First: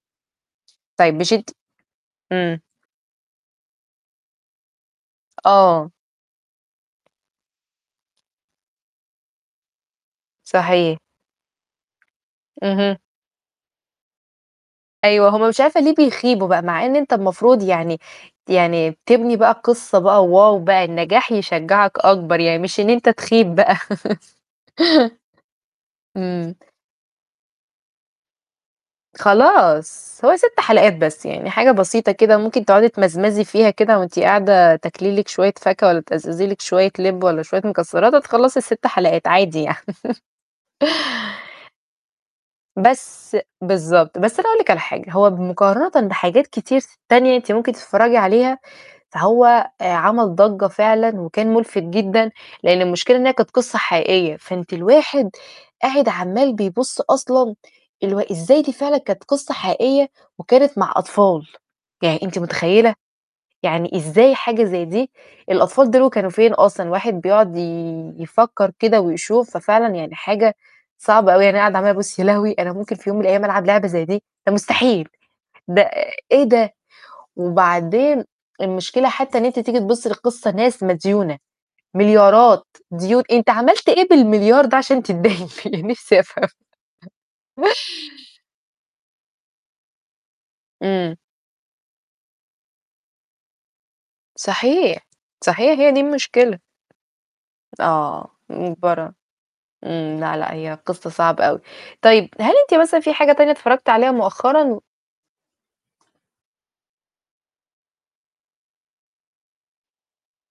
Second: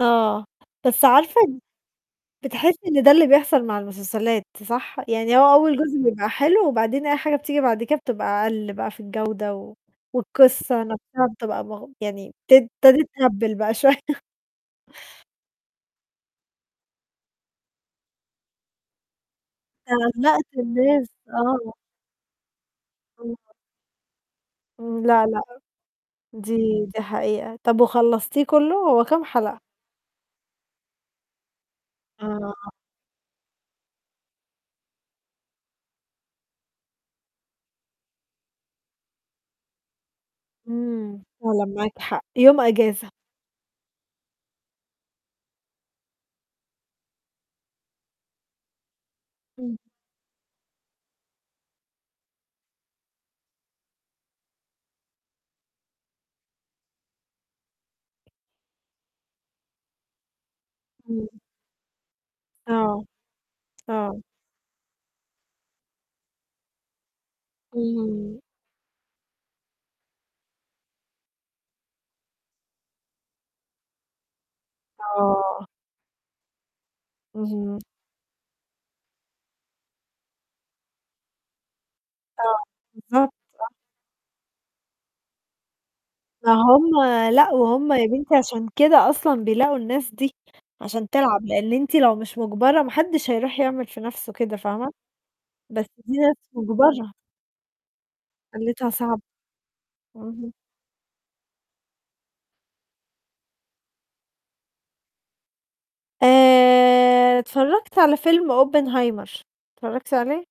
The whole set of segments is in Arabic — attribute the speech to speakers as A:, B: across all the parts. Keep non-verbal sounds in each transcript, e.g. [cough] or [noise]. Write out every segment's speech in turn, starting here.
A: آه، بس
B: طيب مش
A: عارفة
B: أنتِ امم.
A: بتحسّي إن ده اللي بيحصل مع المسلسلات، صح؟ يعني هو أول
B: آه.
A: جزء بيبقى حلو وبعدين أي حاجة بتيجي بعد كده بتبقى أقل بقى في الجودة، والقصّة
B: صحيح.
A: نفسها بتبقى ما يعني بت
B: اهم.
A: ابتدِت تهبِّل بقى شوية. [laughs]
B: أيوه، هو مش عارفة ليه بيخيبوا بقى، مع إن أنت المفروض يعني يعني تبني بقى القصة
A: أنت
B: بقى،
A: قلقت
B: واو بقى!
A: الناس،
B: النجاح
A: آه.
B: يشجّعك أكبر، يعني مش إن أنت
A: امم. [unintelligible]
B: تخيب بقى.
A: امم،
B: [laughs]
A: لا، لأ،
B: امم.
A: دي دي حقيقة، طَب وخلصتيه كُلّه؟ هو كام حلقة؟
B: خلاص هو 6 حلقات بس يعني، حاجة بسيطة كده، ممكن
A: آه.
B: تقعدي تمزمزي فيها كده، وأنتِ قاعدة تاكلي لِك شوية فاكهة، ولا تأزأزي لِك شوية لِبّ والَّا شوية مكسّرات، وتخلّصي ال6 حلقات عادي يعني. [laughs]
A: امم، فعلًا معاكِ حق، يوم إجازة.
B: بس بالضبط، بس أنا أقول لِك على حاجة، هو بمقارنةً بحاجات كتير ت تانية أنتِ ممكن تتفرّجي عليها، فهو
A: امم.
B: آآ، عمل ضَجّة فعلًا وكان مُلفت جدًا، لإن المشكلة إن هي كانت قصّة حقيقية، فأنتِ الواحد قاعد عمّال بيبُصّ أصلًا الو إزاي دي فعلًا كانت قصّة حقيقية وكانت مع
A: امم.
B: أطفال، يعني أنتِ مُتخيّلة؟!
A: آه،
B: يعني
A: آه.
B: إزاي حاجة زي دي؟ الأطفال دول كانوا فين أصلًا؟ الواحد بيقعد
A: امم.
B: ي-يفكر كده ويشوف، ففعلًا يعني حاجة صعبة أوي، يعني أقعدة عمالة أبُصّ يا لهوي! أنا ممكن في يوم من الأيام ألعب لعبة زي دي؟ ده مستحيل!
A: آه.
B: ده إيه ده؟
A: اهم.
B: وبعدين المشكلة حتى إن أنتِ تيجي تبُصّي للقصّة ناس مديونة،
A: آه،
B: مليارات، ديون
A: بالضبط،
B: أنت
A: آه.
B: عملت إيه بال1.000.000.000 ده عشان تتداين بيه نفسي أفهم؟!
A: ما هم لأ، وهم يا بنتي عشان كده أصلًا بيلاقوا الناس دي، عشان
B: إمم.
A: تلعب، لإن أنتِ لو مش مُجبرة محدش هيرُوح يعمل في نفسُه كده، فاهمة؟
B: صحيح، صحيح
A: بس
B: هي دي
A: دي ناس
B: المشكلة.
A: مُجبرة.
B: آه،
A: حالتها
B: مُجبرة
A: صعبة،
B: امم، لأ،
A: أها.
B: لأ، هي قصّة صعبة أوي، طيب هل أنتِ مثلًا في حاجة تانية اتفرّجتِ عليها مؤخرًا؟
A: آآ، اتفرّجت على فيلم Oppenheimer، اتفرّجتِ عليه؟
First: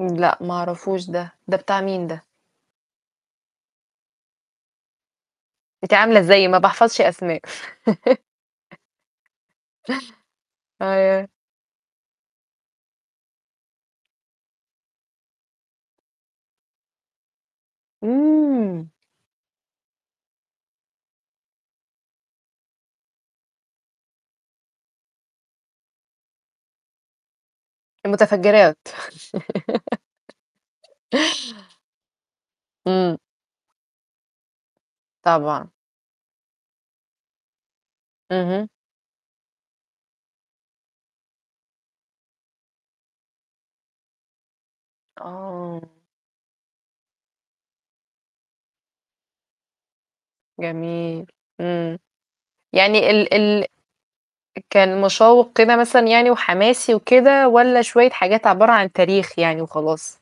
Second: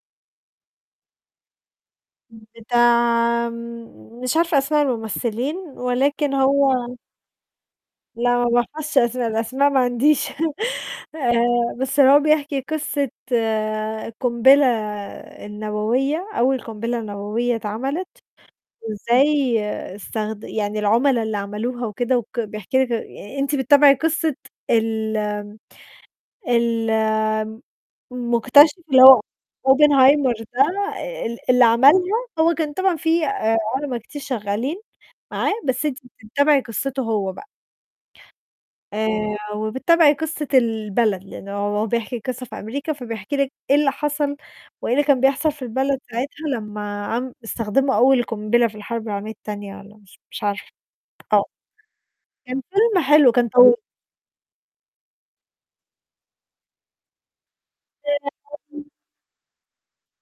B: امم لأ، ما اعرفوش ده، ده بتاع مين ده؟
A: امم، بتاع م مش عارفة أسماء الممثلين،
B: أنتِ عاملة
A: ولكن
B: زيي ما
A: هو
B: باحفظش أسماء.
A: لأ، ما
B: [laughs]
A: باحفظش أسماء، الأسماء ما عنديش، [laughs]
B: آه.
A: آآ، بس هو بيحكي قصّة قُنبلة النووية، أول قُنبلة نووية اتعملِت،
B: إمم.
A: وإزاي استخد يعني العُملا اللي عملوها وكده وك بيحكي لِك آآ، أنتِ بتابعي قصة ال ال
B: الُمتفجّرات.
A: مُكتشِف اللي هو
B: [laughs]
A: Oppenheimer ده آآ، آآ ال اللي عملها، هو كان طبعًا
B: إمم.
A: فيه آآ، عُلَما كتير شغالين معاه،
B: طبعًا.
A: بس أنتِ بتتابعي قصتُه هو بقى.
B: اهم.
A: آآ، وبتتابعي قصة البلد، لأنه هو بيحكي القصّة في أمريكا، فبيحكي لِك إيه اللي حصل، وإيه اللي كان بيحصل في
B: آه.
A: البلد ساعتها، لمّا عم استخدموا أول قُنبلة في الحرب العالمية التانية، والَّا مش مش عارفة، آه،
B: جميل، امم،
A: كان فيلم
B: يعني
A: حلو،
B: ال
A: كان
B: ال
A: طوي
B: كان مُشوّق كده مثلًا يعني وحماسي وكده، والَّا شوية حاجات عبارة عن
A: [unintelligible]
B: تاريخ يعني وخلاص؟